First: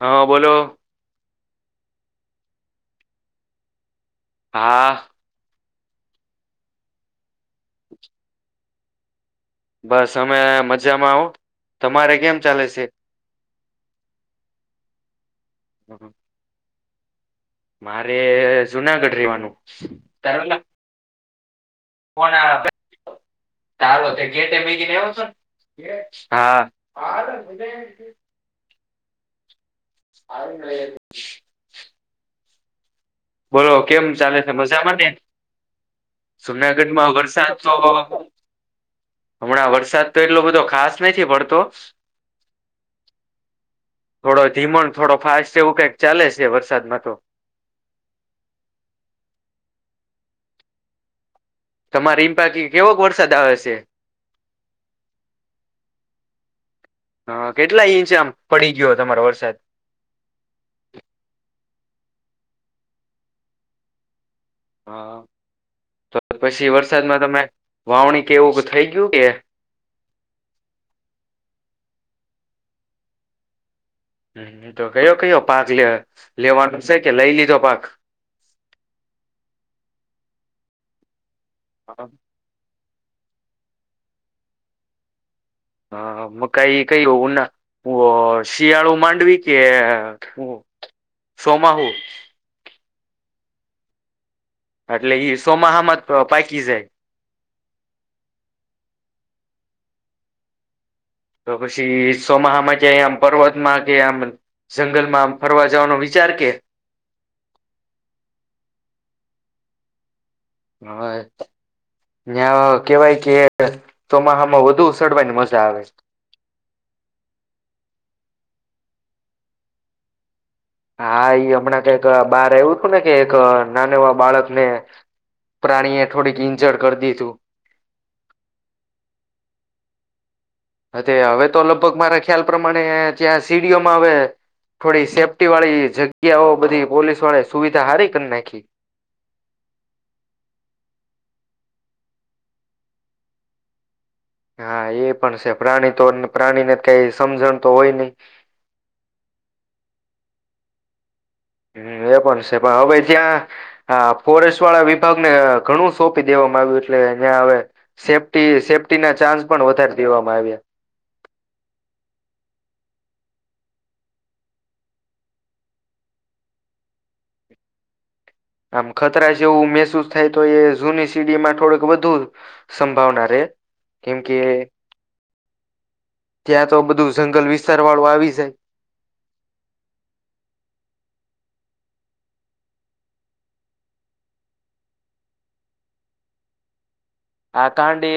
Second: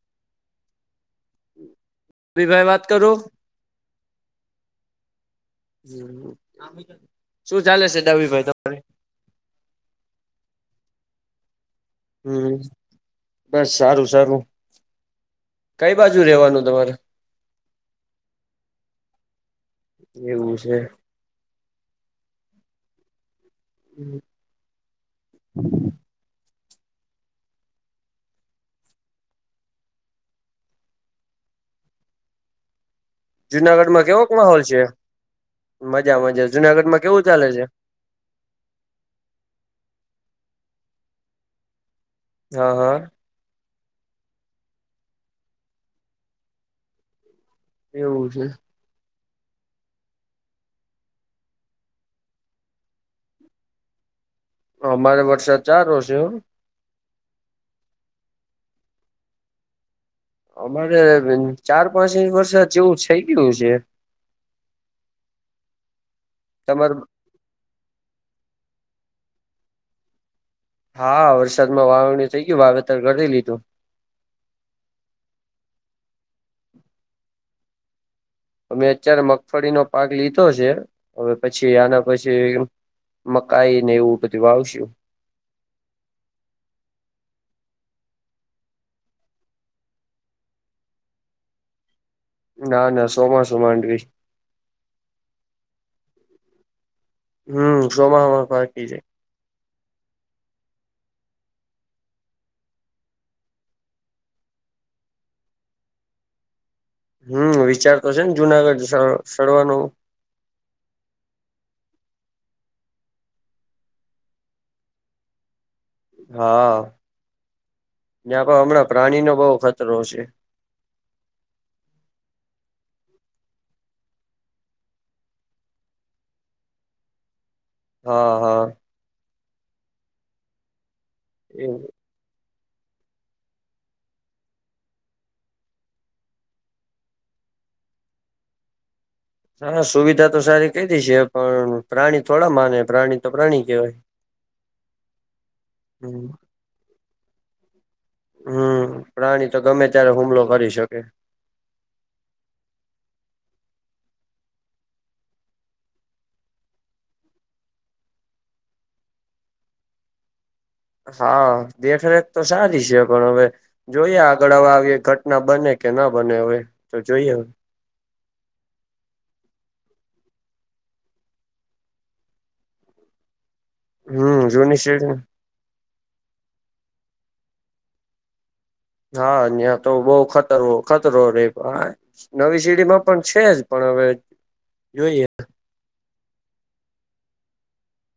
હા, બોલો. ભી ભાઈ વાત કરો. હા. શું ચાલે છે? ડાભીભાઈ તમારે. બસ અમે મજામાં હો. તમારે કેમ હમ્મ, ચાલે છે બસ સારું સારું, કઈ બાજુ રેવાનું તમારે. મારે જુનાગઢ રેવાનું. એવું છે. સારો થઈ. ગેટે હા [unintelligible] આવીને. બોલો, જુનાગઢ માં કેમ કેવોક ચાલે સે માહોલ છે મજા માને. મજા મજા જુનાગઢ માં જુનાગઢમાં કેવું ચાલે વરસાદ છે તો હમણાં વરસાદ તો એટલો બધો ખાસ નથી પડતો. હા, હા. થોડો ધીમો ને, થોડો ફાસ્ટ સે, એવું કઈક ચાલે સે વરસાદમાં તો. એવું છે. તમારે ઈ બાજું કેવો વરસાદ આવે સે? અમારે વરસાદ ચારો સે. હ, કેટલા ઇંચ આમ પડી ગયો તમારે વરસાદ? અમારે ચાર-પાંચ ઇંસ વરસાદ જેવું થઇ ગયું હસે. હા તો, પસી તમાર વરસાદમાં તમે વાવણી કે, એવું થઈ ગયું કે. હા, વરસાદમાં વાવણી થઈ ગયું, વાવેતર કરી લીધું. હ, તો કયો કયો પાક લે લેવાનો સે કે? લઈ લીધો પાક. અમે અત્યારે મગફળીનો પાક લીધો સે, હવે પછી આના પછી મકાઈ ને એવું બધું વાવશુ. હા, મકાઈ ઓ ના. ઓ શિયાળુ માંડવી કે સોમાહુ. ના ના સોમાસુ માન્ડવી. અટલે ઈ સોમાહા માં જ પાકી જાય. હમ, સોમાહામાં પાકી જાય. તો પછી સોમાહામાં ક્યાં ઇ આમ પર્વત માં કે આમ જંગલમાં આમ ફરવા જવાનો વિચાર કે. હમ, વિચાર તો છે ને, જુનાગઢ સડવાનો. હા. ન્યા કેવાય કે, સોમાહામાં વધુ સડવાની મજા આવે. હા, ન્યાતો હમણાં પ્રાણીનો બહુ ખતરો સે. હા, ઈ હમણાં કઈક બાર આવવું તું ને કે, એક નાના એવા બાળક ને. પ્રાણીએ થોડીક ઈન્જર કરી દીધું. હા, હા. હ તો, હવે તો એ લગભગ મારા ખ્યાલ પ્રમાણે ત્યાં સીડીઓમાં અવે. થોડી સેફ્ટી વાળી જગ્યાઓ બધી પોલીસ વાળે સુવિધા હારી કરી નાખી. હા, સુવિધા તો સારી કઈ છે, પણ પ્રાણી થોડા માને પ્રાણી તો પ્રાણી કેવાય. હા, એ પણ છે, પ્રાણી તો હમ પ્રાણી ને કાઈ સમજણ તો હોય નહી. હમ, પ્રાણી તો ગમે ત્યારે હુમલો કરી શકે. હ, એ પણ સે પણ હવે ત્યાં હા, ફોરેસ્ટ વાળા વિભાગને ઘણું સોંપી દેવામાં આવ્યું, એટલે ન્યા હવે. સેફ્ટી સેફ્ટી ના ચાન્સ પણ વધારી દેવામાં આવ્યા. હા, દેખરેખ તો સારી સે પણ હવે જોઈએ, આગળ હવે આવી ઘટના બને કે, ના બને, હવે તો જોઈએ હવે. આમ ખતરા જેવું મહેસૂસ થાય તો, એ જૂની સીડીમાં થોડુંક વધુ. સંભાવના રે. કેમ કે, હમ જૂની શેરી ત્યાં તો બધું ઝંગલ વિસ્તાર વાળું આવી જાય. હા ન્યા તો બહુ ખતરો ખતરો રે હા. નવી સીડીમાં પણ છે જ, પણ હવે જોઈએ. આ કાંડ એ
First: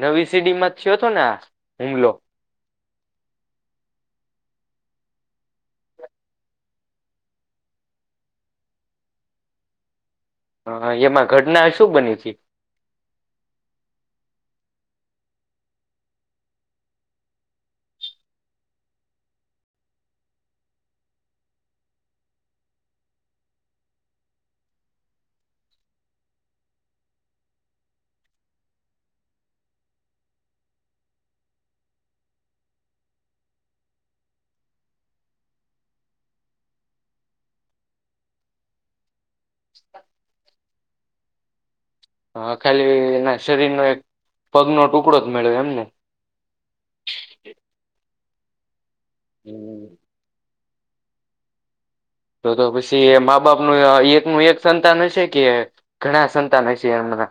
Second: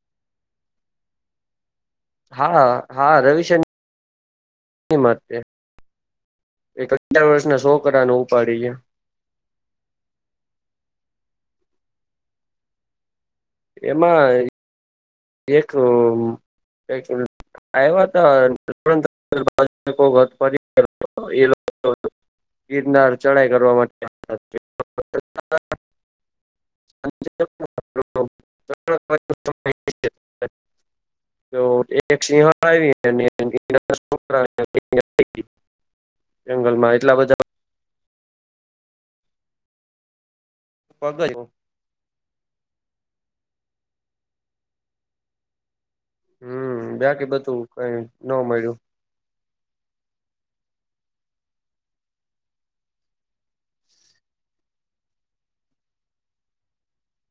નવી સીડીમાં જ થયો તો ને આ? હુમલો? હા, હા. [inaudible] સીડી મા જ તે. એક અગીયાર વર્ષ ના સોકરા ને ઉપાડીને ગિયા. હા, હા. એમાં ઘટના એ શું બની તી? એમાં, એક [unintelligible] આયવા તા [inaudible] ગીરનાર ચઢાઈ કરવા [inaudible] [inaudible] તો એક સિંહણ આઈવી ને [inaudible] જંગલ માં એટલા બધા [inaudible] [unintelligible] હા. ખાલી એના શરીરનો એક પગનો ટુકડો જ મઈળો એમને? હમ્મ. બાકી બધું કંઈ ન મળ્યું. હમ્મ. તો-તો પછી એ માં-બાપનું એકનું એક સંતાન હશે કે ઘણા સંતાન હશે એમના?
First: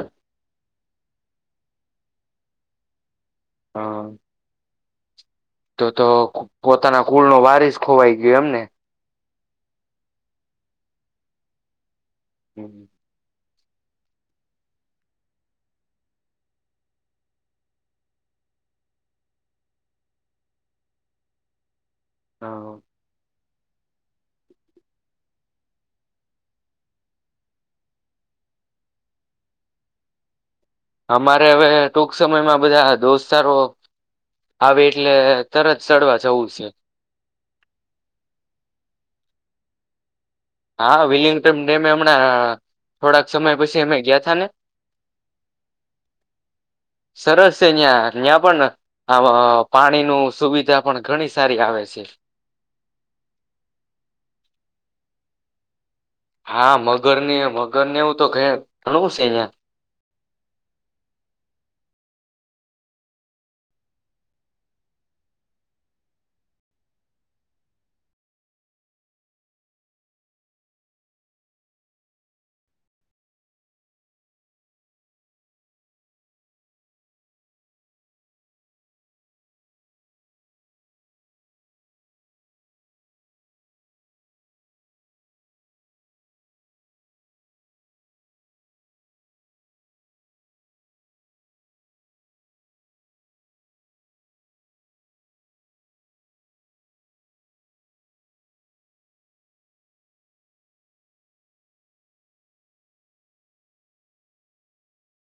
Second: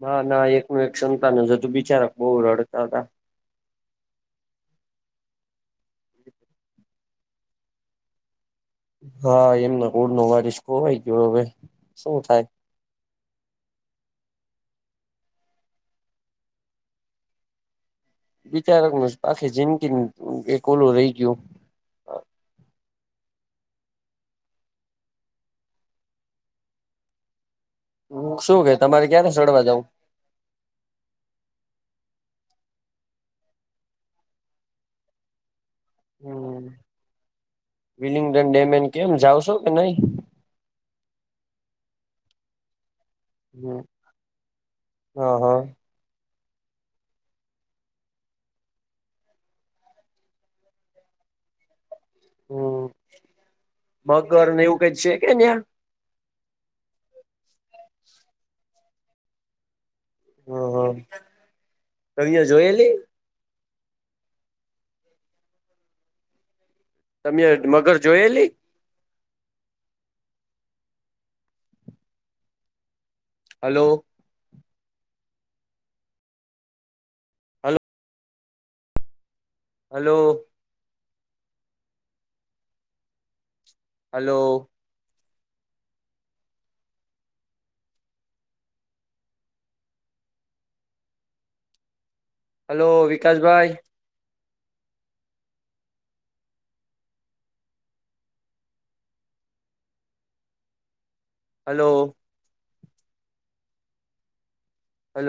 ના-ના એક નું એક સંતાન જ હતું. બિચારા બઉ રડતા તા. હા. તો-તો પોતાના કુળનો વારિશ ખોવાય ગયો એમને? હા. એમના કુળ નો વારીશ ખોવાય ગયો હવે. શું થાય? હમ્મ. બિચારક નું આખી જિંદગીનું એક ઓલું રહી ગિયું. હા. હમ્મ. શું કહે તમારે ક્યારે સડવા જાઉં? અમારે હવે ટૂંક સમયમાં બધા દોસ્તારો આવે એટલે તરત સડવા જવું સે. વિલિંગ્ટન ડેમે ને કેમ જાવશો કે નહીં? હા. વિલિંગ્ટમ ડેમે હમણાં થોડાક સમય પસી અમે ગીયા થા ને. હા હા સરસ સે ન્યાં. ન્યાં પન આવા પાણી નું સુવિધા પણ ઘણી સારી આવે છે. હમ્મ. મગર ને એવું કાંઈ છે કે ન્યાં? હા. મગર ને, મગર ને એવું તો ઘેર, ઘણું સે ન્યાં. હા, હા. કંઈએ જોયેલી? તમેટ મગર જોયેલી? હલો. હલ હલો. હલો. હલો વિકાસભાઈ. હલો. હલો